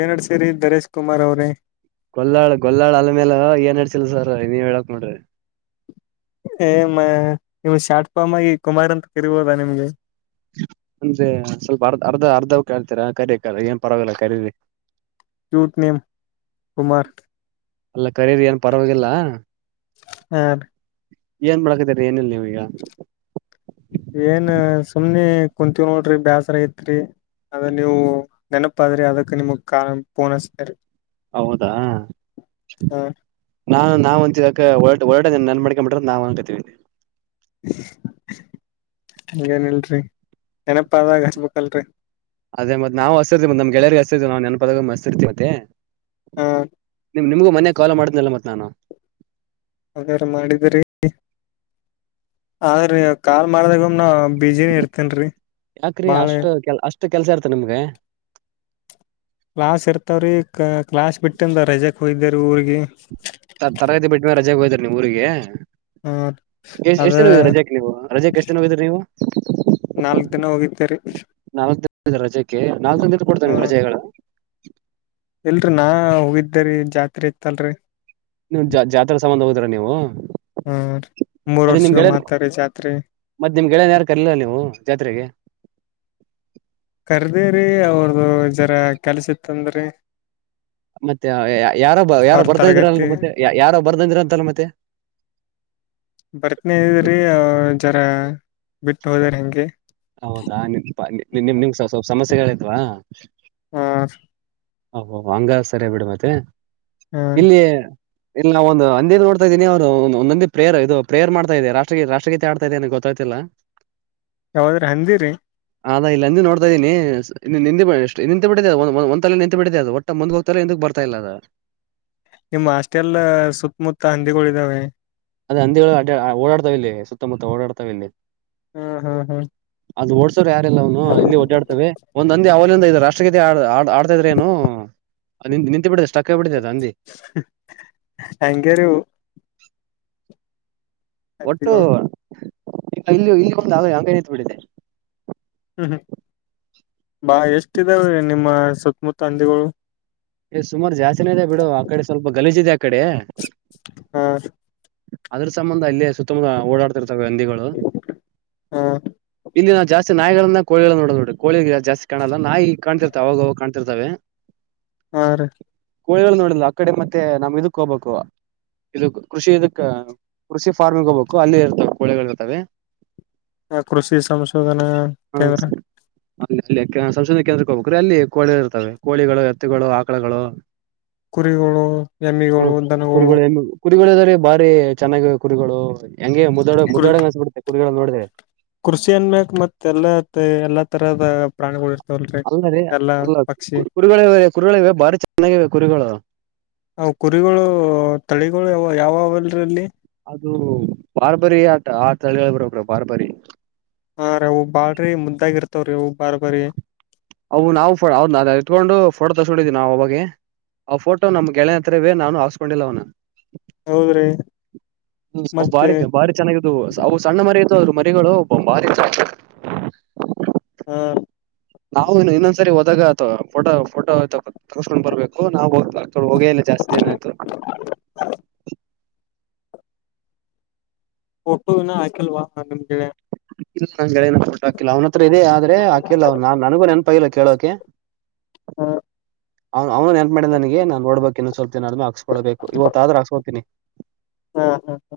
ಏನ್ಡ್ಸರಿ ದರೇಶ್ ಕುಮಾರ್ ಅವ್ರೇ ಗೊಲ್ಲಾಳ ಗೊಲ್ಲಾಳ್ ಅಲ್ ಮೇಲೆ ಏನ್ಡ್ಸಿಲ್ಲ ಸರ್ ನೀವ್ ಹೇಳಾಕ್ ನೋಡ್ರಿ ಏ ನಿಮ್ ಶಾಟ್ಫಾಮಾಗಿ ಕುಮಾರ್ ಅಂತ ಕರಿಬೋದಾ ನಿಮ್ಗೆ ಅಂದ್ರೆ ಸ್ವಲ್ಪ ಅರ್ಧ ಅರ್ಧ ಅರ್ಧವ ಕೇಳ್ತೀರಾ ಕರಿ ಏನ್ ಪರವಾಗಿಲ್ಲ ಕರಿೀರಿ ಕ್ಯೂಟ್ ನೇಮ್ ಕುಮಾರ್ ಅಲ್ಲ ಕರೀರಿ ಏನ್ ಪರವಾಗಿಲ್ಲ ಹ ಏನ್ ಮಾಡಕಿದೀರಿ ಏನಿಲ್ಲ ನೀವು ಈಗ ಏನ್ ಸುಮ್ನೆ ಕುಂತೀವ ನೋಡ್ರಿ ಬೇಸರ ತ್ರಿ ಅದ ನೀವು ನೆನಪಾದ್ರಿ ಅದಕ್ ನಿಮಗ್ ಕಾ ಪೋನಸ್ತೇರಿ ಹೌದಾ ಹ ನಾ ನಾವ್ ಅಂತಿದಡೆ ನನ್ ಮಾಡ್ಕೊಂಡ್ [unintelligible] ಬಿಿ್ರೆ ನಾವವು ಅನ್ಕತೀವಿ ಹಂಗೇನಲ್ರಿ ನೆನಪ ಆದಾಗ ಹಚ್ಬೇಕಲ್ರರಿ ಅದೇ ಮತ್ ನಾವು ಹಸರ್ತಿವಿ ನಮಗೆಳೆರಿಗೆಸತಿವಿ ನಾವು ನೆನ ಪಫದಕ ಮ ಹಸ್ತರಿತಿವಿ ಮತ್ತೆ ಹಾ ನಿಮ್ಗೂ ಮನೆ ಕಾಲ್ ಮಾಡದನಲ್ಲ ಮತ್ತೆ ನಾನು ಅದೆರಿ ಮಾಡಿದ್ರರಿ ಆದ್ರಿ ಕಾಲ್ ಮಾಡ್ದಾಗಮ್ನ ಬೀಜಿನ ಇರ್ತೇನ್ರಿ ಬಾಳೆ ಎಷ್ಟು ಕೆಲ್ಸ ಇರ್ತ ನಿಮ್ಗೆ ಕ್ಲಾಸ್ ಇರ್ತಾವ್ರಿ ಊರಗೆ ತರಗತಿ ಬಿಟ್ಟ ಮೇಲೆ ರಜೆಗೆ ಹೋಯಿದ್ರಿ ನೀವು ಊರಿಗೆ ಹ ಎ ಅದ ಎಷ್ಟ್ ದಿನ ಹೋಗರಿ ರಜಾಕ್ ನೀವು ರಜಕ್ ಎಷ್ಟ್ ದಿನ ಹೋಗಿದ್ರಿ ನೀವು ನಾಲ್ಕ್ ದಿನ ಹೋಗಿದ್ದರಿ ರಜೆಕೆ ನಾಲ್ಕ ತಂದ ಕೊಡ್ತಾನ ರಜೆಗಳ ಇಲ್ರಿ ನಾಹೋಗಿದ್ದೇರೀ ಜಾತ್ರೆ ಇತ್ತಲ್ರಿ ನೀವು ಜಾ ಜಾತ್ರೆ ಸಂಬಂಧ ್ರ ನೀವು ಹ್ಮ್ ಮೂರ್ ಮತ್ತೆ ನಿಮ್ ವರ್ಷಗ ಗೆಳೆಯ ಮಾತಾರಿ ಜಾತ್ರಿ ಮತ್ತೆ ನಿಮ್ ಗೆಳೆಯನ್ ಯಾರು ಕರಲಿಲ್ಲ ನೀವು ಜಾತ್ರೆಗೆ ಕರ್ದಿರಿ ಅವ್ರದು ಜರ ಕೆಲ್ಸ ಇತ್ತಂದ್ರಿ ಮತ್ತೆ ಯಾರೋ ಬ ಯಾರೋ ಅವ್ರ ಬರ್ದಿದಿ್ರ ಅಲ್ ತರಗತಿ ಮತ್ತೆ ಯಾರ ಬರ್ದ ಇದ್ರ ಅಂತಲ್ಲ ಮತ್ತೆ ಬರ್ತನ ಇದ್ರಿ ಜರ ಬಿಟ್ಟು ಹೋದಾರ ಹೆಂಗೆ ಸಗಳಿದ್ವಾ ಹ ಹ ಹಂಗ ಸರಿ ಬಿಡು ಮತ್ತೆ ಹ ಇಲ್ಲಿಯ ಇಲ್ಲಿ ನಾವ ಒಂದು ಹಂದೇ ನೋಡ್ತಾ ಇದೀನಿ ಅವ್ರು ಒಂದೊಂದಿ ಪ್ರೇಯರ್ ಇದು ಪ್ರೇಯರ್ ಮಾಡ್ತಾ ಇದೆ ರಾಷ್ಟ್ರೀ ರಾಷ್ಟ್ರಗೀತೆ ಆಡ್ತಾ ಇದೆ ಅನ ಗೊತ್ತಾಗ್ತಿಲ್ಲ ಯಾವಾದ್ರ ಹಂದಿರಿರಿ ಅದಾ ಇಲ್ಲ ಅಂದ ನೋಡ್ತಾ ಇದೀನಿ ನಿಂತುಬಿಟ್ಟಿದೆ ಬಿಟ್ಟ ನಿಂತು ಬಿಟ್ಟಿದೆ ಅ ಒಟ್ಟ ಮುಂದ್ ಹೋಗ್ತಾರೆ ಎಂತಕ್ ಬರ್ತಾ ಇ ಅ ನಿಮ್ಮ್ ಅಷ್ಟೆಲ್ಲ ಸುತ್ತಮುತ್ತ ಹಂದಿಗಳಿದಾವೆ ಅದೇ ಹಂದಿಗಳು ಓಡಾಡ್ತಾವ ಇಲ್ಲೀ ಸುತ್ತಮುತ್ತ ಓಡಾಡ್ತಾವ ಇಲ್ಲಿ ಹ್ಮ್ ಹ್ಮ್ ಹ್ಮ್ ಅದು ಯಾರೆಲ್ಲ ಅವನು ಇಲ್ಲಿ ಓಡ್ಡಾಡ್ತವೆ ಒಂದಂದ ಅವ ಇದು ರಾಷ್ಟ್ರಗೀತಿ ಆಡ್ತಾ ಇದ್ರ ನು ನಿಂತು ಬಿಡಿದೆ ಸಟಕ್ಕ ಬಿಡ ಹಂಗಾರ [inaudible] ಒಟ್ಟು ಹಂದಿಗಳು ಈಗ ಇಲ್ಲಿ ಇಲ್ಲಿ ಬಂದು ಹಂಗ ನಿಂತ ಬಿಡಿದೆ ಹ್ಮ್ ಹ್ಮ್ ಬಾ ಎಷ್ಟ ಇದಾವೀ ನಿಮ್ಮ ಸುತ್ತಮುತ್ತ ಹಂದಿಗಳು ಸುಮಾರು ಜಾಸ್ತಿ ದೆ ಬಿಡು ಆ ಕಡೆ ಸ್ವಲ್ ಗಲೀಜಿದೆದೆ ಅ ಕಡೆ ಹಾ ಅದ್ರ ಸಂಬಂಧ ಅಲ್ಲೇ ಸುತ್ತಮುತ್ತ ಓಡಾಡ್ತಿರ್ತವೆ ಹಂದಿಗಳು ಹ ಇಲ್ಲಿಿನ ಜಾಸ್ತಿ ನಾಯಿಗಳ ಕೋಳಿ ನೋ ನೋಡಿಳಿ ಜಾಸ್ತಿ ಕಾಣಲಾ ನಾಯಿ ಕಾಣ್ತಿರ್ತ ಅವಾಗ ಕಾಣತ ರ್ತವೆ ಹ ಕೋಳಿಗಳು ನೋಡಿಲ್ಲ ಆ ಕಡೆ ಮತ್ತೆ ನಮ್ ಇದಕ್ ಹೋಗ್ಬೇಕು ಇದ ಕೃಷಿ ಇದಕ್ ಕೃಷಿ ಫಾರ್ಮಿಗೆ ಹೋಗ್ಬೇಕು ಅಲ್ಲಿ ಇರ್ತವೆ ಕೋಳೆಗಳ ಇರ್ತವೆ ಆ ಕೃಷಿ ಸಂಶೋಧನಾ ಕೇಂದ್ರ ಅಲ್ಲಿ ಅಲ್ಲಿ ಸಂಶೋಧನಾ ಕೇಂದ್ರಕ್ಕೆ ಹೋಗಬೇಕ್ರೀ ಅಲ್ಲಿ ಕೋಳಿ ಇರ್ತಾವವೆ ಕೋಳಿಗಳು ಎತ್ತುಗಳು ಆಕಳಗಳು ಕುರಿಗಳು ಹ ಎಮ್ಮಿಗಳು ದನಗಳು ಕುರಿಗಳು ರಿ ಬಾರಿ ಚೆನ್ನಾಗಿ ಕುರಿಗಳು ಹಂಗೆ ಮುದಡ ಕುರಿ ಮುದಡ ಅನ್ಸಬ ಬಿಡ್ಬೇಕು ನೋಡಿದ್ರರೆ ಕೃಷಿ ಅನ್ಬೇಕಕ್ ಮತ್ತ ಎಲ್ಲ ಎಲ್ಲಾ ತರದ ಪ್ರಾಣಿಗಳು ಇ ಅಲ್ಲ ರೀ ಅಲ್ಲ ಕು ಕುರುಗಳ ಕುರುಗಳ ಬಾರಿ ಚ ಚೆನ್ನಾಗಿವೆ ಕುರಿಗಳು ಥಳಿಗಳು ಯಾವ ಯಾವ ಯಾವೆಲ್ರಲ್ಲಿ ಅದು ಬಾರ್ಬರಿ ಆಟ ಆಟಳ ಹೇಳಳ್ಬರಬ್ರ ಬಾರ್ಬರಿ ಹಾ ರೀ ಹವು ಬಾಳ್ರಿ ಮುದ್ದಾಗಿರ್ತವ್ರೀ ಹೂವು ಬಾರ್ ಬಾರಿ ಅವು ನಾವು ನ ಇತ್ಕೊಂಡು ಫೋಟೋ ತಸ್ಕೊಂಡಿದೀವಿ ನಾವು ಅವಾಗಗೆ ಅವ ಫೋಟೋ ನಮ್ ಗೆಳೆ ಹತ್ರವೇ ನಾನು ಹಾಸ್ಕೊಂಡಿಲ್ಲ ಅವ್ನ ಹೌದ್ರಿ ಹ್ಮ ಮತ್ತೆ ಬಾರಿ ಭಾರಿ ಚೆನ್ನಾಗಿತ್ತು ಅವು ಸಣ್ಣ ಮರಿ ಅವ್ರ ಮರಿಗಳು ಒಬ್ಬೊಂಬಾರಿ ಚಾ ಹಾ ನಾವು ಇನ್ನೊಂದ್ಸರಿ ಹೋದಾಗ ಅಥವಾ ಫೋಟೋ ಫೋಟೋ ತಗರ್ಸ್ಕೊಂಡ್ ಬರ್ಬೇಕು ನಾವ್ ಹೋಗ್ಬೇಕ ತೊಂಡ ಹೋಗೇ ಇಲ್ಲ ಜಾಸ್ತಿ ಜನ ಆಯ್ತು ಟ್ಟೋನ ಆಯ್ಕಲ್ವಾ ನಿಮ್ಗೆಡೆ ನ ಹಾಕಿಲ್ಲ ಅವ್ನ ಹತ್ರ ಇದೆ ಆದ್ರೆ ಹಾಕಿಲ್ಲ ಅವ ನನಗೂ ನೆನಪ ಇಲ್ಲ ಕೇಳೋಕೆ ಹ ಅವ ಅವ್ನು ನನ್ ಮಾಡಿದ ನನಗೆ ನನ್ ನೋಡ್ಬೇಕು ಲ್ ಾದೆ ಹಾಸ್ಕೊಳ್ಬೇಕು ಇವತ್ತು ಆದ್ರ ಹಾಕ್ಕತಿನಿ ಹಾ ಹಾ ಹಾ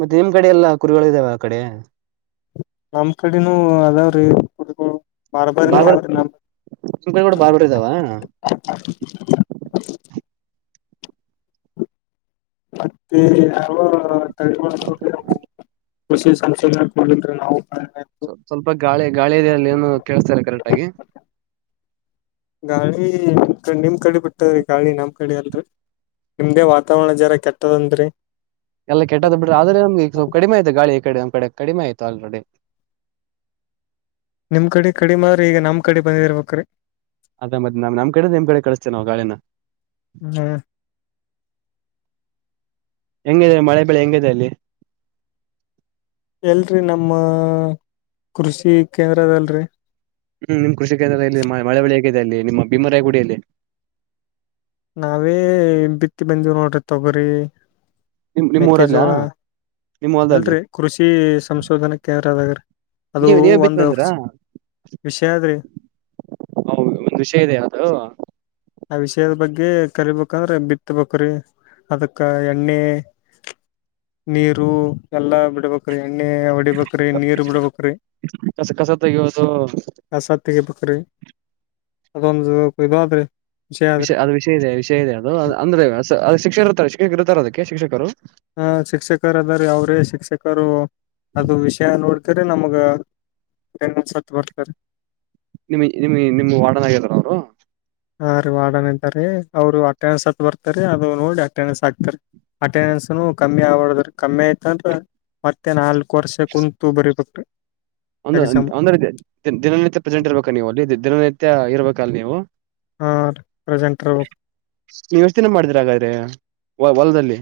ಮತ್ತೆ ನಿಮ್ ಕಡೆ ಎಲ್ಲ ಕುರಿಗಳು ಇದಾವ ಆ ಕಡೆ ನಮ್ ಕಡೆನೂ ಅದಾವ್ರೆ ಕುಕ ಮರಬರ ಬಾರ್ಬರ್ ನಿಮ್ ಕಡೆ ಕೂಡ ಬಾರ್ಬರ್ ಇದಾವ ಮತ್ತೆ ಯಾವ ತಳವ್ರವು ಕೃಷಿ ಸಂಶೋಧನೆ ಕೊಡಿದ್ರ ನಾವು ಸ್ವಲ್ಪ ಸ್ವಲ್ಪ ಗಾಳಿ ಗಾಳಿದೆರಲ್ಲಿ ಏನು ಕೇಳಸ್ತಾರೆ ಕರೆಕ್ಟ್ ಆಗಿ ಗಾಳಿ ನಿಮ ಕ ನಿಮ್ ಕಡೆ ಬಿಟ್ಟದ್ರೀ ಗಾಳಿ ನಮ್ ಕಡೆ ಅಲ್ರರಿ ನಿಮ್ದೇ ವಾತಾವರಣ ಜರಾ ಕೆಟ್ಟದಂತರಿ ಎಲ್ಲ ಕೆಟ್ಟದ್ದ್ ಬಿ್ರೆ ಆದ್ರೆಮಗೆ ಸ್ವಲ್ ಕಡಿಮೆ ಆಐತೆ ಗಾಳಿ ಕಡೆ ಕಡೆ ಕಡಿಮೆ ಆಯಿತು ಆಲ್ರೆಡಿ ನಿಮ್ ಕಡೆ ಕಡಿ ಮಾರ್ರಿ ಈಗ ನಮ್ ಕಡೆ ಬಂದಿರ್ಬೇಕ್ರೀ ಅದ್ದ್ ನ್ ನಮ್ ಕಡೆ ನಿಮ್ ಕಡೆ ಕಳಿಸತೇ ನಾವು ಗಾಳನ ಹ್ಮ್ ಹೆಂಗಿದೆ ಮಳೆ ಬೆಳೆ ಹೆಂಗಿದೆ ಅಲ್ಲಿ ಎಲ್ರರಿ ನಮ್ಮ ಕೃಷಿ ಕೇಂದ್ರದಲ್ರಿ ಹ್ಮ್ ನಿಮ್ ಕೃಷ ಕೇಂದ್ರ ಇ ಮಳೆಳಿ ಹೇಗಿದೆ ಅಲ್ಲಿ ನಿ ಮಬಿ ಮರಾಯಗಡ ಅಲ್ಲ ನಾವೇ ಬಿತ್ತಿ ಬಂದವು್ ನೋಡ್ರಿ ತೊಗರಿ ನಿಮ್ ಮೆಕ್ಕೆಜೋಳ ನಿಮ್ಮೂಊರಲ್ಲಯ ಅಲ್ರರಿ ಕೃಷಿ ಸಂಶೋಧನಾ ಕೇಂದ್ರ ಅದಾಗ್ರಿ ಅದು ನೀವ್ ನೀವೇ ಬಿತ್ ಒಂದು ಬಂದ್ರಾ ವಿಷಯ ಅದ್ರಿ ಒಂದ್ ವಿಷಯ ಇದೆ ಅದು ಆ ವಿಷಯದ ಬಗ್ಗೆ ಗೆ ಕಲಿಬೇಕಂದ್ರೆ ಬಿತ್ತಬೇಕ್ರೀ ಅದಕ್ಕ ಎಣ್ಣೆ ನೀರು ಎಲ್ಲಾ ಬಿಡ್ಬೇಕ್ರಿ ಎಣ್ಣೆ ಹೊಡಿಬೇಕ್ರಿ ನೀರು ಬಿಡ್ಬೇಕ್ರಿ ಕಸ ಕಸ ತೆಗೆಯೋದು ಕಸಾ ತೆಗಿಬೇಕ್ರಿ ಅದೊಂದು ಇದು ಆದ್ರೆ ವಿಷಯ ಅದು ವಿಷಯ ಇದೆ ವಿಷಯ ಇದೆ ಅದು ಅಂದ್ರೆ ಅ ಶಿ ಇರಾತ್ರೆ ಶಿಕ್ಷಕ ಇರುತ ಅದಕ್ಕೆ ಶಿಕ್ಷಕರು ಆ ಶಿಕ್ಷಕರ ಅದಾರಿ ಅವ್ರೇ ಶಿಕ್ಷಕರು ಅದು ವಿಷಯ ನೋಡ್ತ್ರ ನಮ್ಗ ಸತ್ ಬರ್ತಾರೆ ನಿಮ ನಿಮ್ ನಿಮ್ ವಾಡನಾಗದರು ಅವರು ಹಾ ವಾರ್ಡನ್ ಇದಾರೆ ಅವರು ಅಟೆಂಡನ್ಸ್ ಹತ್ ಬರ್ತಾರೆ ಅದು ನೋಡಿ ಅಟೆಂಡನ್ಸ್ ಹಾಕ್ತಾರೆ ಅಟೆಂಡೆನ್ಸ್ ಕಮ್ಮಿ ಆ್ರ ಕಮ್ಮಿ ಆಯ್ತ ಅಂದ್ರ ಮತ್ತೆ ನಾಲ್ಕು ವರ್ಷ ಕುಂತು ಬರೀಬೇಕರಿ ದ ಅಂದ್ರೆ ದಿನನಿತ್ಯ ಪ್ರೆಸೆಂಟ್ ಇರ್ಬೇಕ ನೀವು ಅಲ್ಲಿ ದಿನನಿತ್ಯ ಮತ್ಯ ಇರ್ಬೇಕಲ್ ನೀವು ಹಾ ರೀ ಪ್ರೆಸೆಂಟ್ ಇರ್ಬೇಕ್ ನೀಸ್ನ ಮಾಡಿದ್ರ ಹಾಗಗಾದ್ರೆ ವ ಹೊಲದಲ್ಲಿ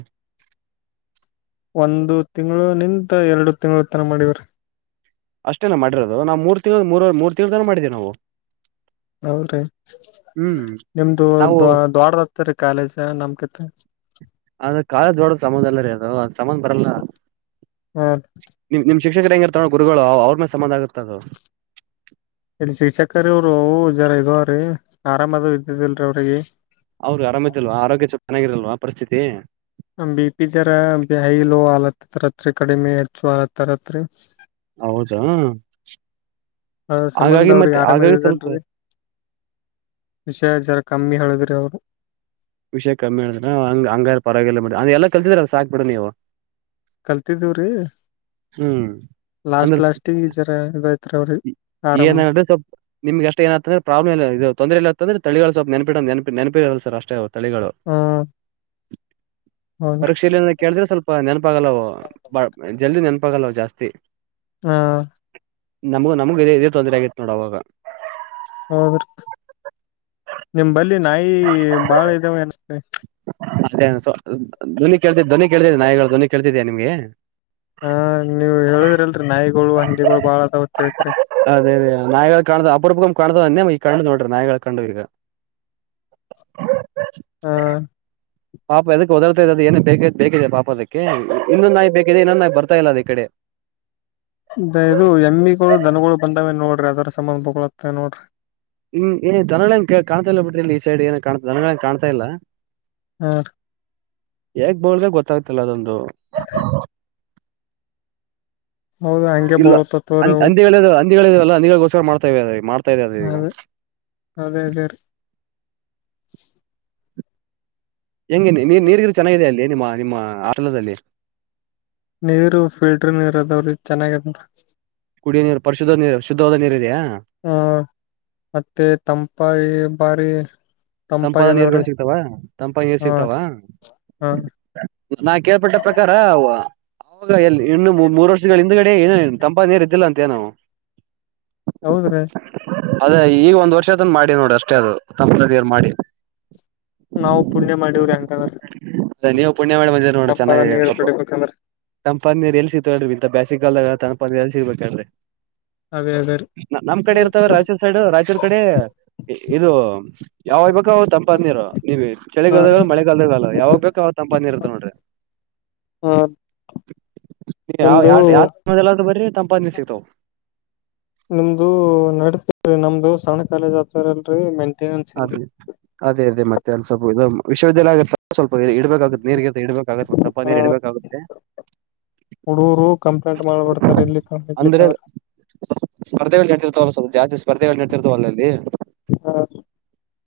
ಒಂದು ತಿಂಗಳು ನಿಂತ ಎರಡು ತಿಂಗಳು ತನ ಮಾಡಿವ್ರ ಅಷ್ಟೇನ ಮಾಡಿರೋದು ನಾವು ಮೂರು ತಿಂ ಮೂರ ಮೂರು ತಿಂಗಳುನ ಮಾಡಿದೀವಿ ನಾವು ಹೌ ರೀ ಹ್ಮ್ ನಿಮ್ದು ನಾವು ದ ದೊಡದ ಹತ್ತರಿ ಕಾಲೇಜ ನಮ್ ಕತೆ ಅದ್ರ ಕಾಳಜ್ ದೋಡೋ ಸಮುದ ಎಲ್ಲರ ಅದು ಸಮನ್ ಬರಲ್ಲ ಹಾ ನಿ ಶಿಕ್ಷಕರ ಹೆಂಗಿ ಇರ್ತಾವ ಗುರುಗಳು ಅವ್ರ ಮೇಲೆ ಸಂಬಂಧ ಆಗತದು ಇಲ್ಲಿ ಶಿಕ್ಷಕರ ಅವರು ಜರ ಇದವ್ರೀ ಆರಾಮದ ಇದ್ದದಲ್ರೀ ಅವ್ರಿಗೆ ಅವ್ರು ಆರಾಮ ಇದ್ದಲ್ವ ಆರೋಗ್ಯ ಚಪ್ ಚೆನ್ನಾಗಿರಲ್ ಪರಿಸ್ಥಿತಿ ಬಿ ಪಿ ಜರ ಬಾಯಿಲೋ ಆಲತ್ತ ತರತ್ರಿ ಕಡಿಮೆ ಹೆಚ್ಚು ಆಲತ್ತರತ್ರಿ ಹೌದಾ ಅದ್ರ ಸಂಬಂಧ ಹಾಗಾಗಿ ಅವ್ರಿಗೆ ಮತ್ತೆ ಆರಾಮ್ ಹಾಗಾಗಿ ಸ್ವಲ್ಪ ಇದಿದಿಲ್ರಿ ವಿಷಯ ಜರ ಕಮ್ಮಿ ಹಳಗ್ರ ಅವರು ವಿಷಯ ಕಮ್ಮಿ ಹೇಳಿದ್ರ ಹಂಗ ಹಂಗಾರ ಪರವಾಗಿಲ್ಲಂಗ ಎಲ್ಲ ಕಲ್ತಿದ್ರ ಸಾಕ್ಬಿಡ ನೀವು ಕಲ್ತಿದವ್ರಿ ಹ್ಮ್ ಅಂದ್ರೆ ಜರ ಇದೈತ್ರಿ ಅವ್ರಿಗೆ ಏನ ಆರಾಮ್ ಹೇಳ್ರೆ ಸ್ವಲ್ಪ ನಿಮ್ಗೆ ಅಷ್ಟ ಏನತ್ತಂದ್ರೆ ಪ್ರಾಬ್ಲಮ್ ಇಲ್ಲ ತೊಂದರೆ ಇಲ್ಲತ್ತಂದ್ರೆ ತಳಿ ನೆಪಿ ನನಿನಪಿ ಹೇಳಲ್ಲ ಸರ್ ಅಷ್ಟೇ ತಳಿಗಳು ಹ್ಮ್ ಹೌದ್ರಿ ಪರೀಕ್ಷೆಯಲ್ಲಿ ಕೇಳಿದ್ರೆ ಸ್ವಲ್ಪ ನೆನಪಾಗಲ್ಲ ವ ಜಲ್ದ ನಾನು ಪ್ಪಾಗಲ್ಲ ಜಾಸ್ತಿ ಹಾ ನಮಗ ನಮಗ ಇ ಇದೇ ತೊಂದ್ರ ಆಗಿತ್ತು ನೋಡ ಅವಾಗ ಹೌದ್ರಿ ನಿಮ ಬಲ್ಲಿ ನಾಯಿ ಬಾಳ ಇದಾವ ಅನ್ ಅದೇ ಧ್ವನಿ ಕೇಳ್ತಿದ ಕೇಳ್ತಿದಿ ನಾಯಿಗಳು ಧ್ವನಿ ಕೇಳ್ತಿದ ನಿಮ್ಗೆ ಹ ನೀವ್ ಹೇಳುದ್ರಲ್ರಿ ನಾಯಿಗಳು ಹಂದಿಗಳು ಬಾಳದ ಗತ್ತಕೇರಿ ಅದೇ ಅದೇ ನಾಯಿ ಕಾಣದ ಅಪರೂಪ ಕಾಣದ ಅಂದೆ ಕಂಡು ನೋಡ್ರಿ ನಾಯಿ ಕಂಡುಲ್ಗ ಹ್ಮ ಪಾಪ ಎದಕ್ಕೆ ದಡ್ತಾ ಇದದ ಏನ ಬೇಕ ಬೇಕಿದೆ ಪಾಪ ಅದಕ್ಕೆ ಇನ್ನೊಂದ ನಾಯಿ ಬೇಕಿದೆ ಇನ್ನೊಂದ ನಾಯಿ ಬರ್ತಾ ಇಲ್ಲ ಅದ ಈ ಕಡೆ ಇದು ಎಮ್ಮಿಗಳು ದನಗಳು ಬಂದಾವೇ ನೋಡ್ರಿ ಅದರ ಸಂಬಂಧ ಬೊಗಳುತ್ತೆ ನೋಡ್ರಿ ಹ್ ಏ ದನಗಳ ಕಾಣ್ತಾ ಇಲ್ಲ ಬಿಟ್ರಿ ಇಲ್ಲಿ ಈ ಸೈಡ್ ಏನ ಕಾಣ ದನಗಳನ್ ಕಾಣ್ತಾ ಇಲ್ಲ ಹಾ ಹೇಗ್ ಬೋಳ್ದ ಗೊತ್ತಾಗ್ತಿಲ್ಲ ಅದೊಂದು ಹೌದ ಹಂಗೆ [unintelligible] [unintelligible] ಮಾಡತವೆ ಅದೇ ಅದೇದೇ ರೀ [inaudible] ಹೆಂಗೆ ನೀರ್ ಚನ್ನಾಗಿದೆ ಅಲ್ಲಿ ನಿಮ್ಮ ನಿಮ್ಮ ಆಟಲದಲ್ಲಿ ನೀರು ಫಿಲ್ಟರ್ ನೀರು ಅದಾವ್ರರೀ ಚೆನ್ನಾಗ ಕುಡಿಯ ನೀರು ಪರಿಶುದ್ಧ ನೀರು ಶುದ್ಧವಾದ ನೀರು ಇದೆಯಾ ಹ್ಮ ಮತ್ತೆ ತಂಪ [unintelligible] ಬಾರಿ ತಂಪಾದ ತಂಪಾಗದಾವ್ರಿ ನೀರುಗಳು ಸಿಗ್ತಾವ ತಂಪಾದ ನೀರು ಹ ಸಿಗ್ತಾವ ಹ ನನ್ ಕೇಳ್ಪಟ್ಟ ಪ್ರಕಾರ [unintelligible] [unintelligible] ಇನ್ನು ಮೂರು ವರ್ಷ ಹಿಂದಗಡೆ ಏನ ತಂಪಾ ನೀರ್ ಇದಿಲ್ಲ ಅಂತ [unintelligible] ಹೌದ್ರೀ ಅದೇ ಈಗ ಒಂದ್ ವರ್ಷದ ಮಾಡಿ ನೋಡು ಅಷ್ಟೇ ಅದು [unintelligible] ಮಾಡಿ [inaudible] ನಾವು ಪುಣ್ಯ ಮಾಡವ್ರಿ ಹಂಗೆ [unintelligible] ಹಾ ನೀವು ಪುಣ್ಯ ಮಾಡಿ ಬಂದಿರಿ ನೋಡು ಚೆನ್ನಾಗಿ ನೀರ್ ಸ್ವಲ್ಪ್ ಕುಡಿಬೇಕಂದ್ರ ತಂಪಾದ ನೀರು ಎಲ್ ಸಿಗ್ತವೆ ಇಂತ ಬೇಸಿಗಾಲದಾಗ ತಪಿ ಎಲ್ ಸಿಗ್ಬು [unintelligible] ಅದೇ ಅದೇ ನಮ್ ಕಡೆ ರೀ ಇರ್ತವೆ ರಾಯಚೂರ್ ಸೈಡ್ ರಾಯಚೂರ್ ಕಡೆ ಇದು ಯಾವಾಗ್ ಬೇಕು ತಂಪಾದ ನೀರು ಹ ಚಳಿಗಾಲದಾಗ ಮಳೆಗಾಲದಾಗಲ್ಲ ಯಾವಾಗ್ ಬೇಕು ತಂಪಾದ ನೀರು ಇರುತ್ತೆ [inaudible] ನೋಡ್ರಿ ಹ [unintelligible] ಯಾವ ನಿಮ್ದು ಯಾವ ಸಮಯ ಬರಿ ತಂಪಾದ ನೀರು ಸಿಗ್ತಾವ ನಿಮ್ದು ನಡತೀ ನಮ್ದು ಸಣ್ಣ ಕಾಲೇಜ್ ಹತ್ರಲ್ರರಿ ಮೆಂಟ ಅದೇ ಅದೇ ಅದೇ ಮತ್ತೆ ಸ್ವಲ್ಪ ಇದು ವಿಶ್ವಿದ್ಯಾಲಯದಾಗ ಸ್ವಲ್ಪ್ ಇಡ್ಬೇಕಾಗುತ್ತೆ ನೀರ್ಗಂತ ಇಡ್ಬೇಕಾಗುತ್ತ ಮತ್ತ ತಂಪಾದ ಹ ನೀರ್ ಇಡ್ಬೇಕಾಗುತ್ತೆ [inaudible] ಹುಡುಗರು ಕಂಪ್ಲೇಂಟ್ ಮಾಡ್ಬಿಡ್ತಾರೆ ಇಲ್ಲಿ ಇಡ್ಲಿಕ್ಕ ಅಂದ್ರೆ ಸ್ಪರ್ಧೆಗಳು ನಡ್ತಿರ್ತವಲ್ಲ ಸ್ವಲ್ ಜಾಸ್ತಿ ಸ್ಪರ್ಧೆಗಳು ನಡ್ತಿರ್ತವಲ್ಲಲ್ಲಿ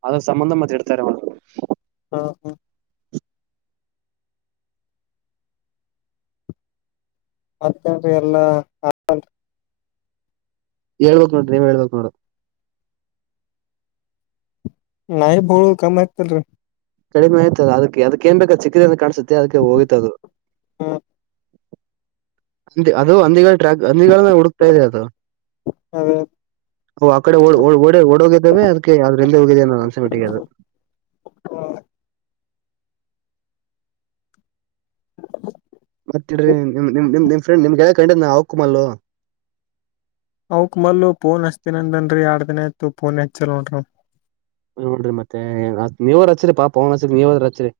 ಆದ್ರೂ ಸಂಬಂಧ ಮತ್ತೆ ಇಡ್ತಾರೆ [unintelligible] ಹಾ ಹಾ ಮತ್ತೇನ್ರಿ ಎಲ್ಲಾ ಹೇಳ್ಬೇಕ್ ನೋಡ್ರಿ ನೀವ ಹೇಳ್ಬೇಕ್ ನೋಡ್ರ ನಾಯಿ ಬೊಗಳೋದು ಕಮ್ಮಿ ಆಯ್ತಲ್ರಿ ಕಡಿಮೆ ಆಯ್ತದಕ್ಕೆ ಅದಕ್ಕೇನ್ ಬೇಕ ಚಿದಿಂದ ಕಾಣಸುತ್ತೆ ಮತ್ತೆ ಅದಕ್ಕೆ ಹೋಯ್ತಧೂ ಹ್ಮ ಅದು ಅಂದಿ ಟ್ರ್ಯಾಕ್ ಹಂದಿಗಳನ್ನ ಹುಡುಕ್ತಾ ಇದೆ ಅದು ಅದೇ ಅವು ಆ ಕಡೆ ಓ ಓಡೋಗಿದ್ದಾವ ಅದಕ್ಕೆ ಯ್ರ ಇಂದೇ ಹೋಗಿದ ಅನ್ಸಬಿಟ್ಟಿಗೆ ಅದು ಹ್ಮ [inaudible] ಮತ್ತೆರಿ ನಿಮ ನಿ ನಿಮ ಫ್ರೆಂಡ ನಿಮ್ ಗೇಲ್ ಕೊಂಡನ್ನ ಹಕಮಲ್ಲು ಅವಕ್ ಮಲ್ಲ ಪೋನ್ ಹಚ್ತನಂದನ್ರಿ ಎಡ್ ದಿನ ಆಯತು ಪಫೋನ್ ಹೆಚ್ಚಲ್ ನೋಡ್ರ ನೋಡ್ರರಿ ಮತ್ತೆ ನೀವ್ರರು ಹಚ್ಚರಿ ಪಾಪ ಅವನ್ ಹಚ್ಚರಿ ನೀವದ್ರ ಹಚ್ಚರಿ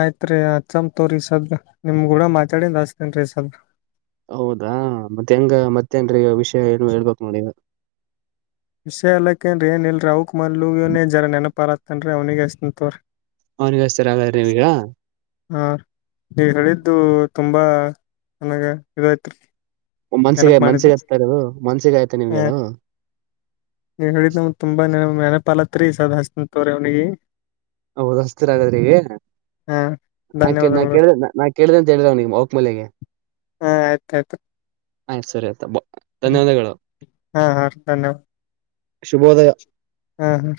ಆಯ್ತ್ ರೀ ಅ ಚಮ ತೋರಿ ಸದ ನಿಮ್ ಗೂಡ ಮಾತಾಡನ್ ಆಸ್ತೇನ್ ರೀ ಸದ್ ಹೌದಾ ಮತ್ತೆ ಹೆಂಗ ಮತ್ತೇನ್ರಿ ವಿಷಯ ಏನು ಹೇಳ್ಬೇಕ ನೋಡಿ ವಿಷಯ ಅಲ್ಲಾೇನ್ ಏನ ಇಲ್ರಿ ಅವ್ಕ ಮಲ್ಲ ಜರ ನೆನಪರ ಅಂದ್ರೆ ಅವನಿಗೆ ಎಷ್ಟುಂತವ್ರ ಅವ್ನಿಗೆ ಹಚ್ತೀರ ಹಾಗಾದ್ರೆ ನೀವೀಗ ಹಾ ನೀ ಹೇಳಿದ್ದು ತುಂಬಾ ನನಾಗ ಇದೈತ್ರಿ ಮನ್ಸಿಗೆ ಮನ್ಸಿಗೆತ ಅದು ಮನ್ಸಿಗಾಯಯತೆ ನಿಮ್ಗೆ ಅದು ನೀ ಹೇಳಿದ ನಮ ತುಂಬಾ ನೆನಪಲತ್ರಿ ಸದಸ್ಂತವ್ರ ಅವ್ನಿಗೆ ಹೌದ ಹಸ್ತಿರ್ ಆಗದ್ರ ಈಗ ಹಾ ನಾ ಧನ್ಯವಾದಗಳು ಕೇಳ ನಾ ಕೇಳ [unintelligible] ಹಾ ಆಯ್ತ ಆಯ್ತು ಆಯ್ತ ಸರಿ ಆಯ್ತಾ ಬ ಹ ಹಾ ಹಾ ಧನ್ಯವಾದ ಶುಭೋದಯ ಹ್ಮ್ ಹ್ಮ